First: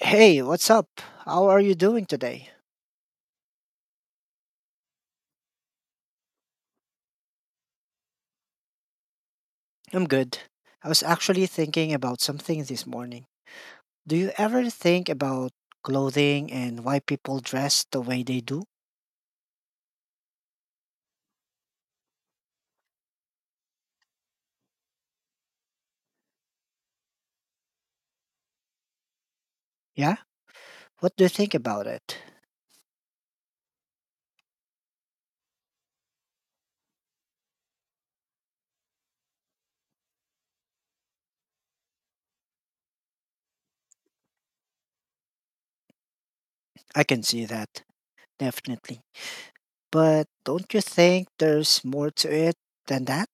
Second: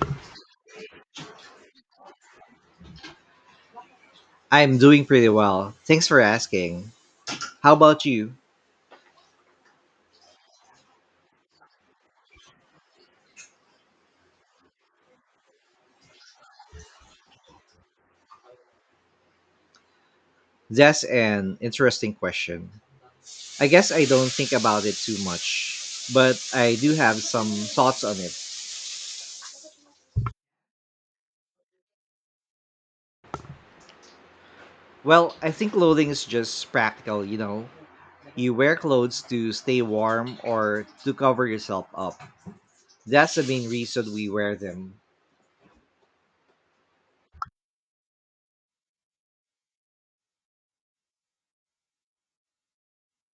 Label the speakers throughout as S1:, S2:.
S1: Hey, what's up? How are you doing today?
S2: I'm doing pretty well. Thanks for asking. How about you?
S1: I'm good. I was actually thinking about something this morning. Do you ever think about clothing and why people dress the way they do?
S2: That's an interesting question. I guess I don't think about it too much, but I do have some thoughts on it.
S1: Yeah? What do you think about it?
S2: Well, I think clothing is just practical, you know. You wear clothes to stay warm or to cover yourself up. That's the main reason we wear them.
S1: I can see that, definitely. But don't you think there's more to it than that?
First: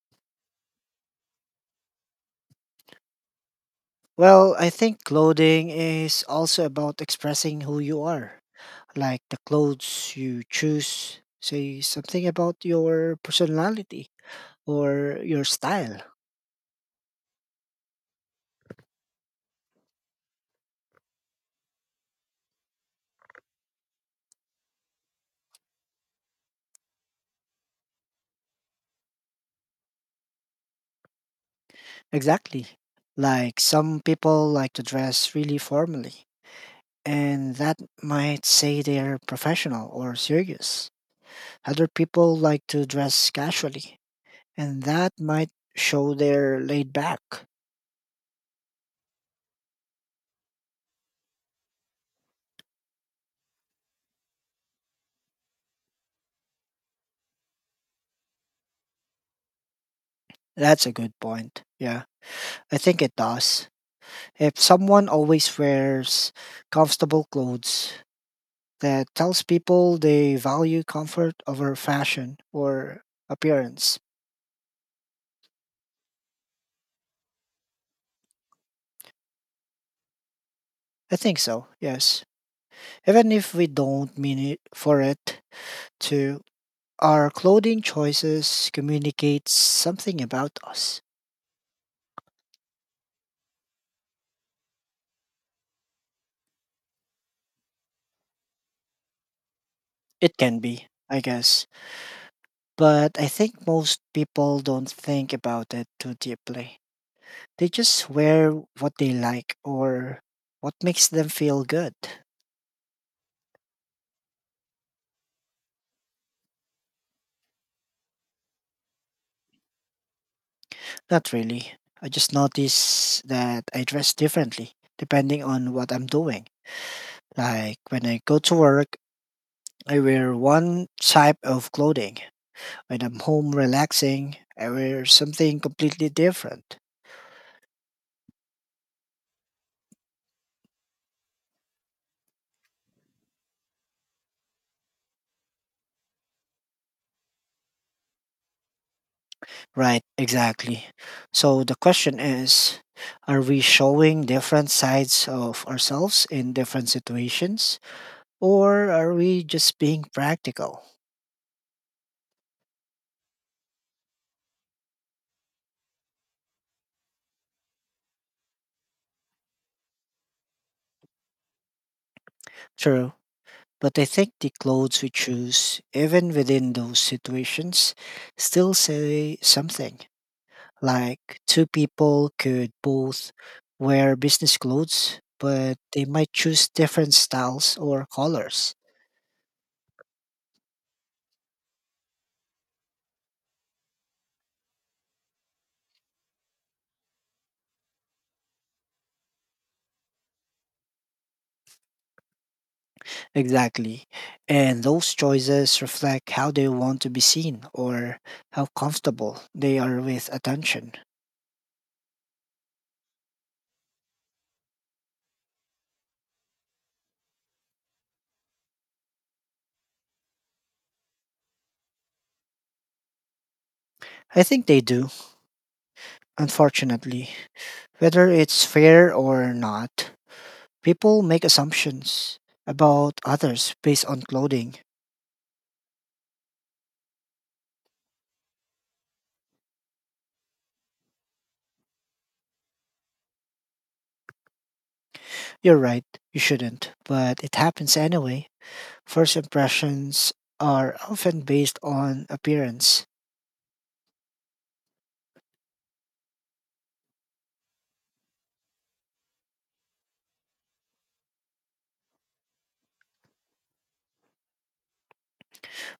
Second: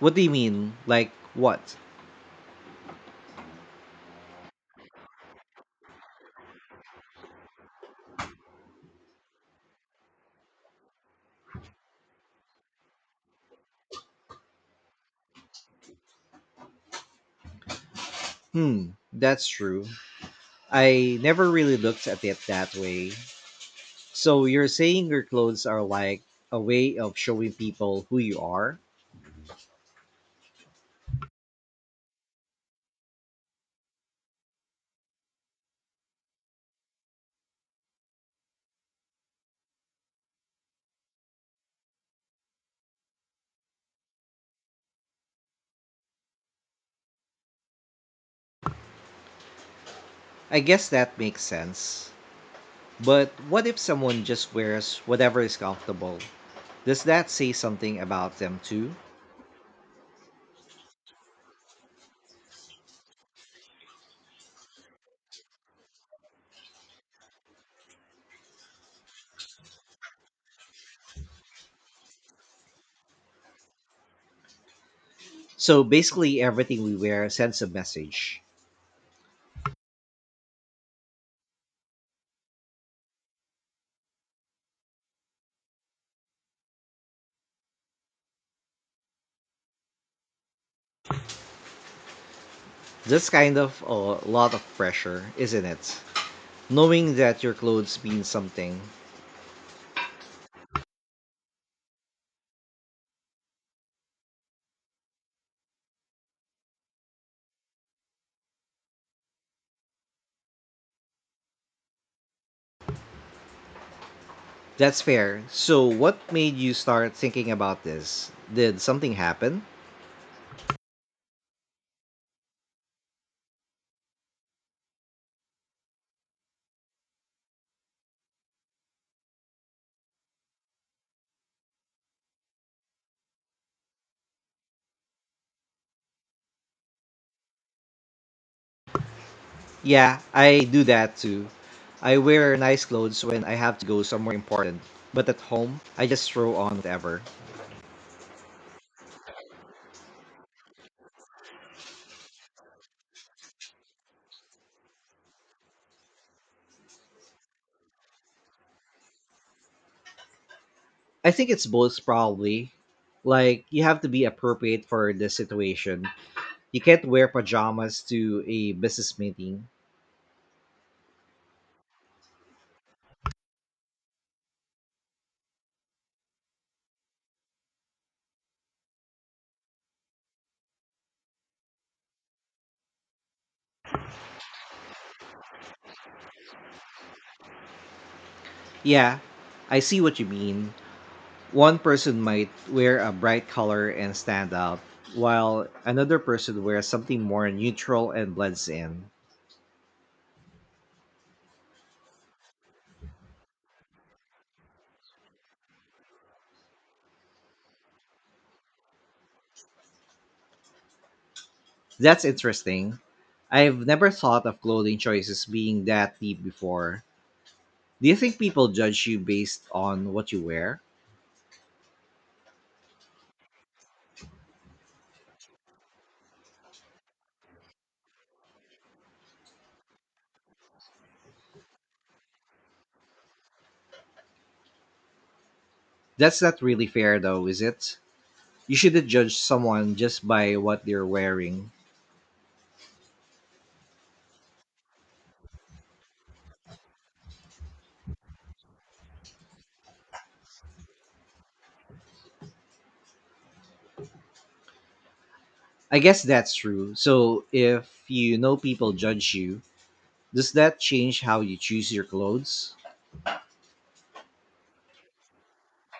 S2: What do you mean? Like what?
S1: Well, I think clothing is also about expressing who you are. Like the clothes you choose say something about your personality or your style.
S2: Hmm, that's true. I never really looked at it that way. So you're saying your clothes are like a way of showing people who you are?
S1: Exactly. Like some people like to dress really formally, and that might say they're professional or serious. Other people like to dress casually, and that might show they're laid back.
S2: I guess that makes sense. But what if someone just wears whatever is comfortable? Does that say something about them too?
S1: That's a good point. Yeah, I think it does. If someone always wears comfortable clothes, that tells people they value comfort over fashion or appearance.
S2: So basically, everything we wear sends a message.
S1: I think so, yes. Even if we don't mean it for it to, our clothing choices communicates something about us.
S2: That's kind of a lot of pressure, isn't it? Knowing that your clothes mean something.
S1: It can be, I guess, but I think most people don't think about it too deeply. They just wear what they like or what makes them feel good.
S2: That's fair. So, what made you start thinking about this? Did something happen?
S1: Not really. I just notice that I dress differently depending on what I'm doing. Like when I go to work, I wear one type of clothing. When I'm home relaxing, I wear something completely different.
S2: Yeah, I do that too. I wear nice clothes when I have to go somewhere important, but at home, I just throw on whatever.
S1: Right, exactly. So the question is, are we showing different sides of ourselves in different situations, or are we just being practical?
S2: I think it's both, probably. Like, you have to be appropriate for the situation. You can't wear pajamas to a business meeting.
S1: True. But I think the clothes we choose, even within those situations, still say something. Like two people could both wear business clothes, but they might choose different styles or colors.
S2: Yeah, I see what you mean. One person might wear a bright color and stand out, while another person wears something more neutral and blends in.
S1: Exactly. And those choices reflect how they want to be seen or how comfortable they are with attention.
S2: That's interesting. I've never thought of clothing choices being that deep before. Do you think people judge you based on what you wear?
S1: I think they do, unfortunately. Whether it's fair or not, people make assumptions about others based on clothing.
S2: That's not really fair, though, is it? You shouldn't judge someone just by what they're wearing.
S1: You're right, you shouldn't, but it happens anyway. First impressions are often based on appearance.
S2: I guess that's true. So, if you know people judge you, does that change how you choose your clothes?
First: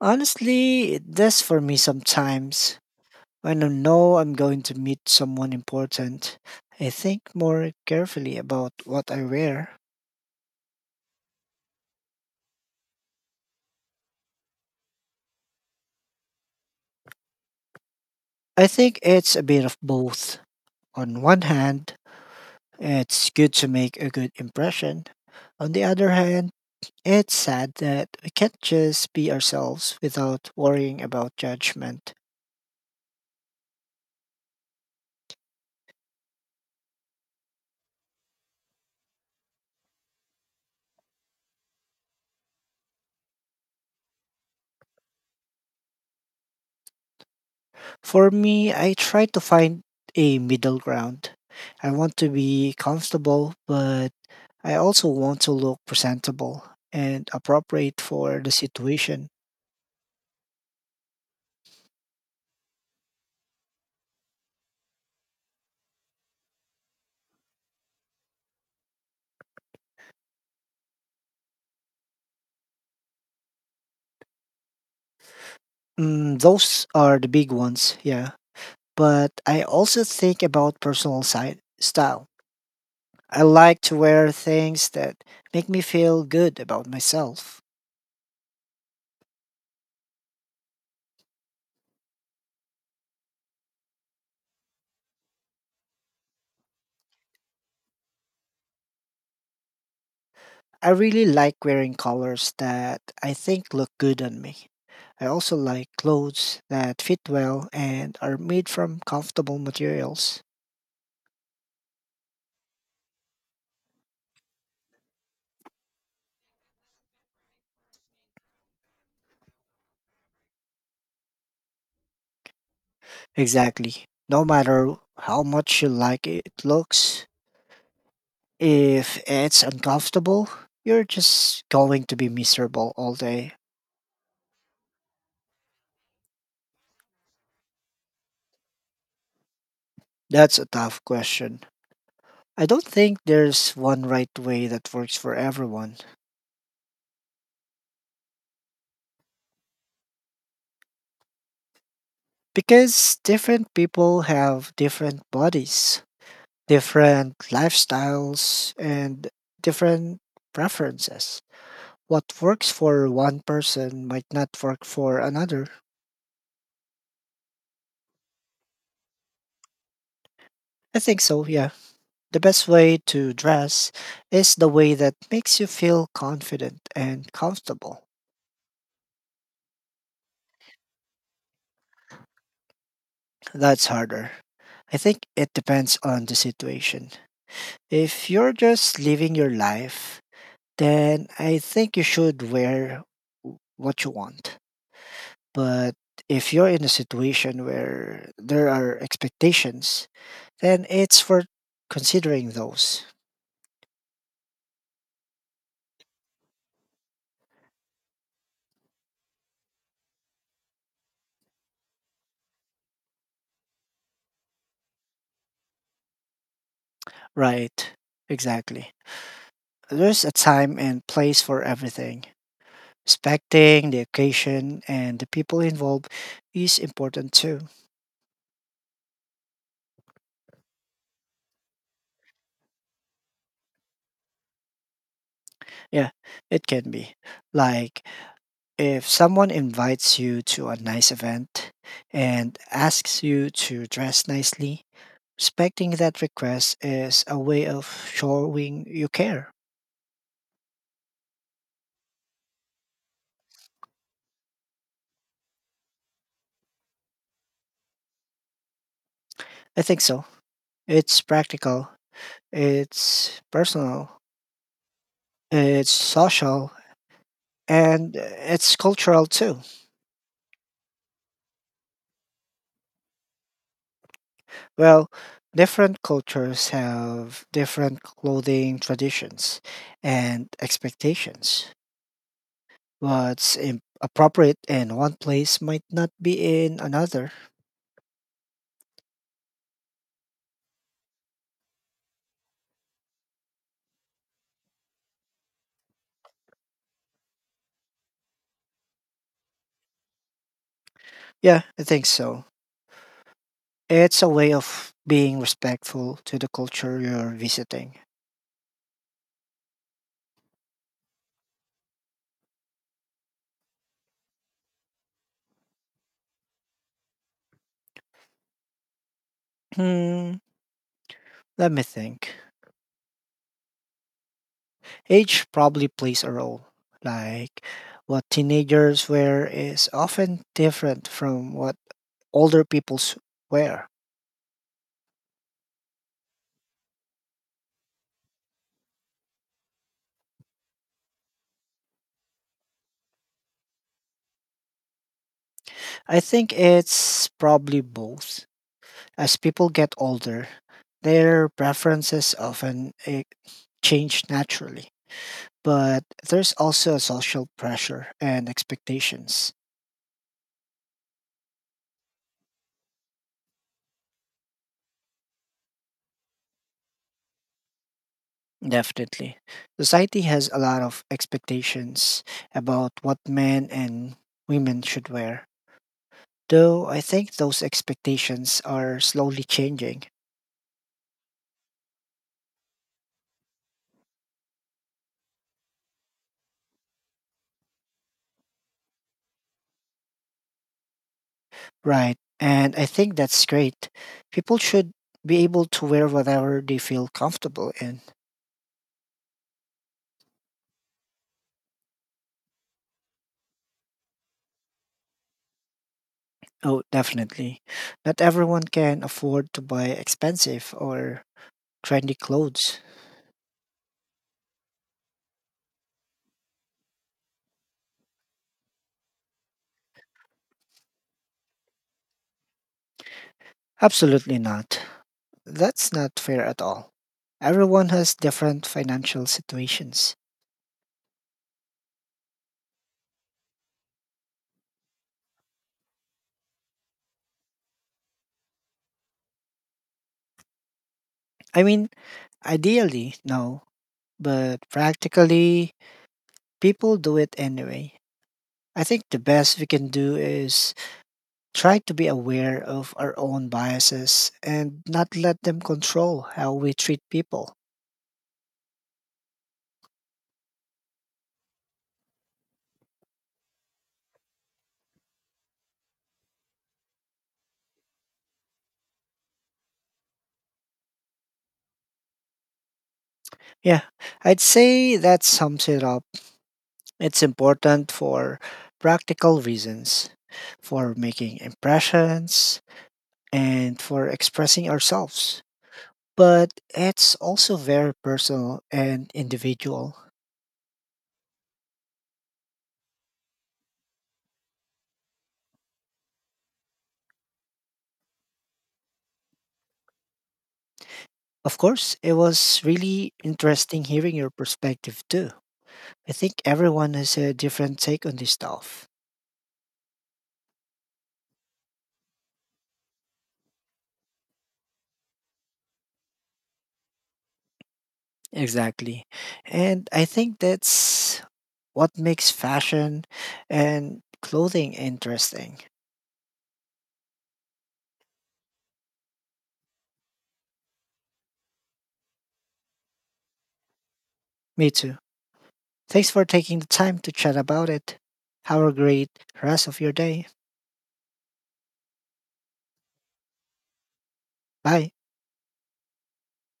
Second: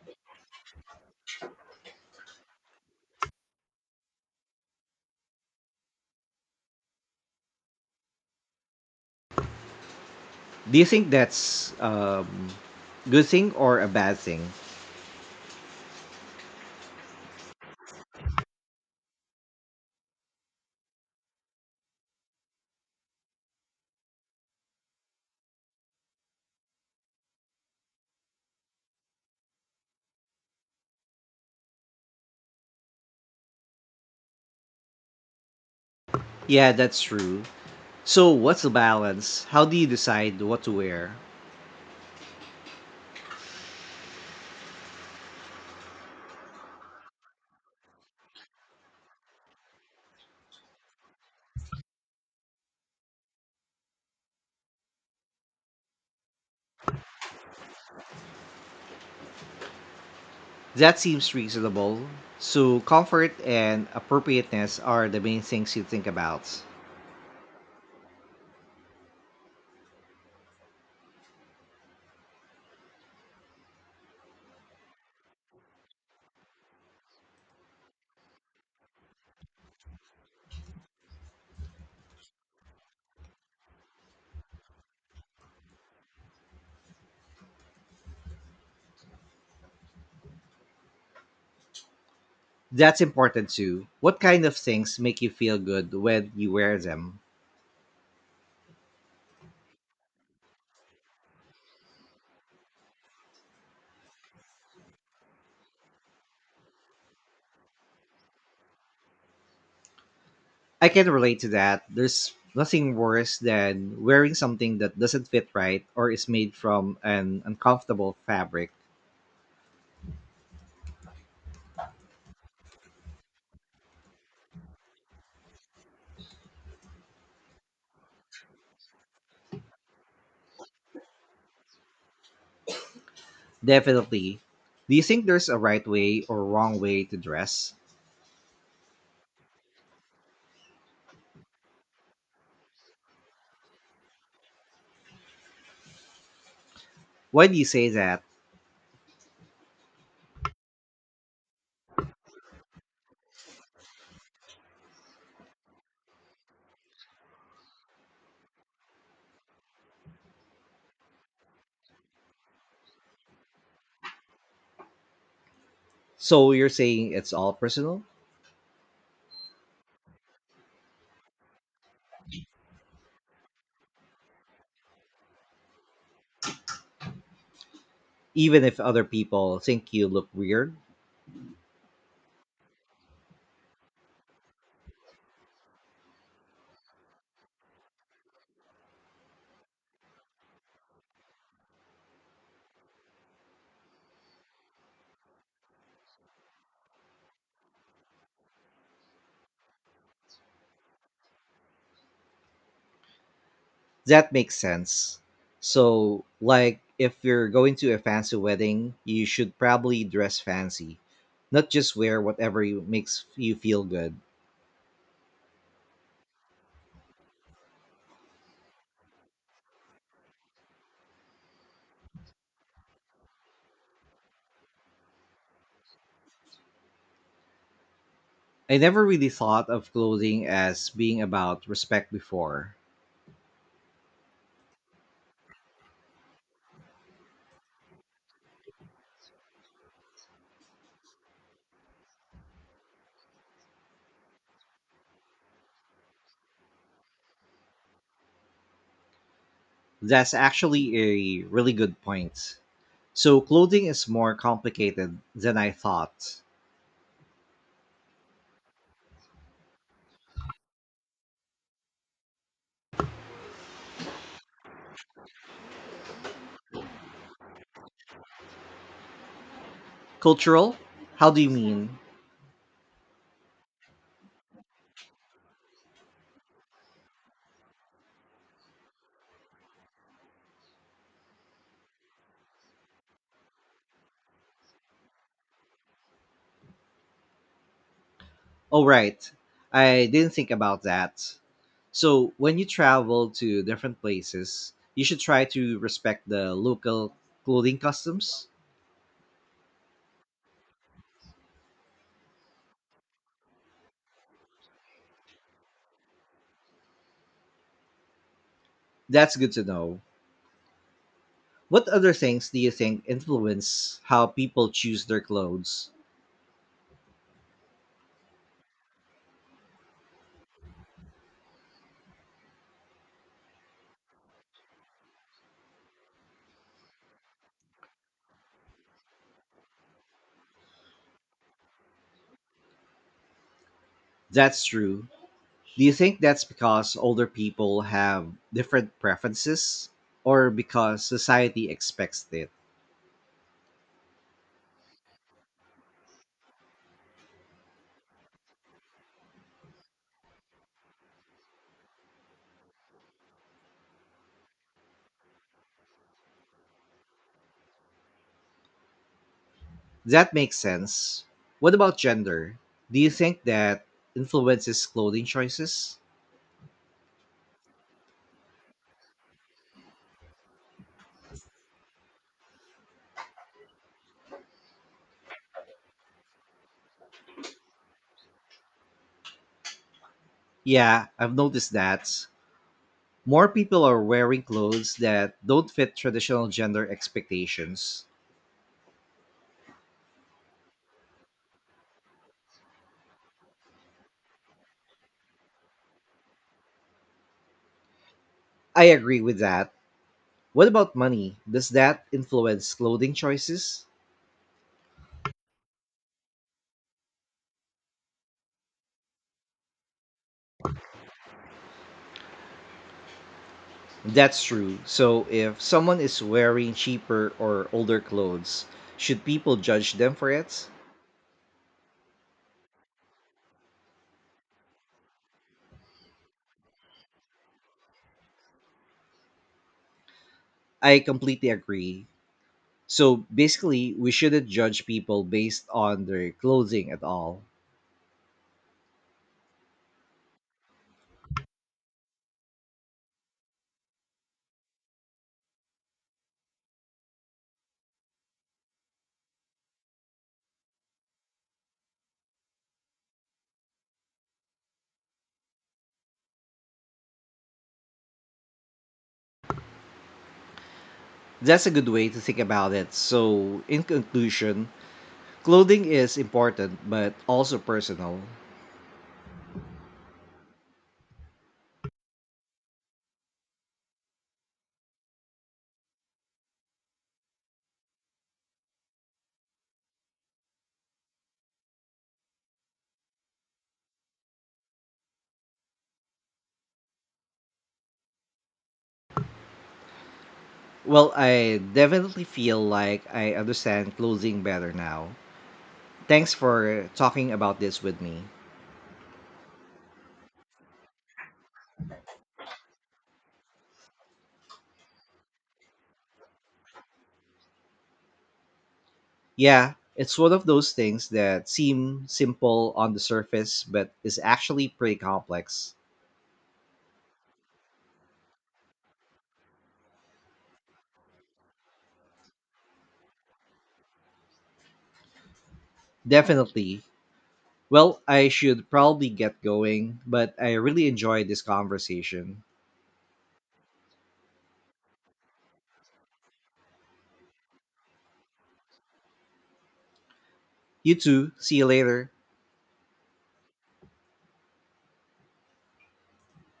S1: Honestly, it does for me sometimes. When I know I'm going to meet someone important, I think more carefully about what I wear.
S2: Do you think that's good thing or a bad thing?
S1: I think it's a bit of both. On one hand, it's good to make a good impression. On the other hand, it's sad that we can't just be ourselves without worrying about judgment.
S2: Yeah, that's true. So, what's the balance? How do you decide what to wear?
S1: For me, I try to find a middle ground. I want to be comfortable, but I also want to look presentable and appropriate for the situation.
S2: That seems reasonable. So, comfort and appropriateness are the main things you think about.
S1: Mm, those are the big ones, yeah. But I also think about personal side style. I like to wear things that make me feel good about myself.
S2: That's important too. What kind of things make you feel good when you wear them?
S1: I really like wearing colors that I think look good on me. I also like clothes that fit well and are made from comfortable materials.
S2: I can relate to that. There's nothing worse than wearing something that doesn't fit right or is made from an uncomfortable fabric.
S1: Exactly. No matter how much you like it looks, if it's uncomfortable, you're just going to be miserable all day.
S2: Definitely. Do you think there's a right way or wrong way to dress?
S1: That's a tough question. I don't think there's one right way that works for everyone
S2: Why do you say that?
S1: because different people have different bodies, different lifestyles, and different preferences. What works for one person might not work for another.
S2: So, you're saying it's all personal?
S1: I think so, yeah. The best way to dress is the way that makes you feel confident and comfortable.
S2: Even if other people think you look weird?
S1: That's harder. I think it depends on the situation. If you're just living your life, then I think you should wear what you want. But if you're in a situation where there are expectations, then it's for considering those.
S2: That makes sense. So, like, if you're going to a fancy wedding, you should probably dress fancy, not just wear whatever you, makes you feel good.
S1: Right. Exactly. There's a time and place for everything. Respecting the occasion and the people involved is important too.
S2: I never really thought of clothing as being about respect before.
S1: Yeah, it can be. Like if someone invites you to a nice event and asks you to dress nicely, respecting that request is a way of showing you care.
S2: That's actually a really good point. So, clothing is more complicated than I thought.
S1: I think so. It's practical, it's personal, it's social, and it's cultural too.
S2: Cultural? How do you mean?
S1: Well, different cultures have different clothing traditions and expectations. What's appropriate in one place might not be in another.
S2: Oh, right. I didn't think about that. So, when you travel to different places, you should try to respect the local clothing customs.
S1: Yeah, I think so. It's a way of being respectful to the culture you're visiting.
S2: That's good to know. What other things do you think influence how people choose their clothes?
S1: Hmm, let me think. Age probably plays a role. Like what teenagers wear is often different from what older people's wear.
S2: That's true. Do you think that's because older people have different preferences or because society expects it?
S1: I think it's probably both. As people get older, their preferences often change naturally. But there's also a social pressure and expectations.
S2: That makes sense. What about gender? Do you think that influences clothing choices?
S1: Definitely. Society has a lot of expectations about what men and women should wear, though I think those expectations are slowly changing.
S2: Yeah, I've noticed that. More people are wearing clothes that don't fit traditional gender expectations.
S1: Right. And I think that's great. People should be able to wear whatever they feel comfortable in.
S2: I agree with that. What about money? Does that influence clothing choices?
S1: Oh, definitely. Not everyone can afford to buy expensive or trendy clothes.
S2: That's true. So, if someone is wearing cheaper or older clothes, should people judge them for it?
S1: Absolutely not. That's not fair at all. Everyone has different financial situations.
S2: I completely agree. So basically, we shouldn't judge people based on their clothing at all.
S1: I mean, ideally, no, but practically, people do it anyway. I think the best we can do is try to be aware of our own biases and not let them control how we treat people.
S2: That's a good way to think about it. So, in conclusion, clothing is important but also personal.
S1: Yeah, I'd say that sums it up. It's important for practical reasons, for making impressions, and for expressing ourselves. But it's also very personal and individual.
S2: Well, I definitely feel like I understand clothing better now. Thanks for talking about this with me.
S1: Of course, it was really interesting hearing your perspective too. I think everyone has a different take on this stuff.
S2: Yeah, it's one of those things that seem simple on the surface but is actually pretty complex.
S1: Exactly. And I think that's what makes fashion and clothing interesting.
S2: Definitely. Well, I should probably get going, but I really enjoyed this conversation.
S1: Me too. Thanks for taking the time to chat about it. Have a great rest of your day.
S2: You too. See you later.
S1: Bye.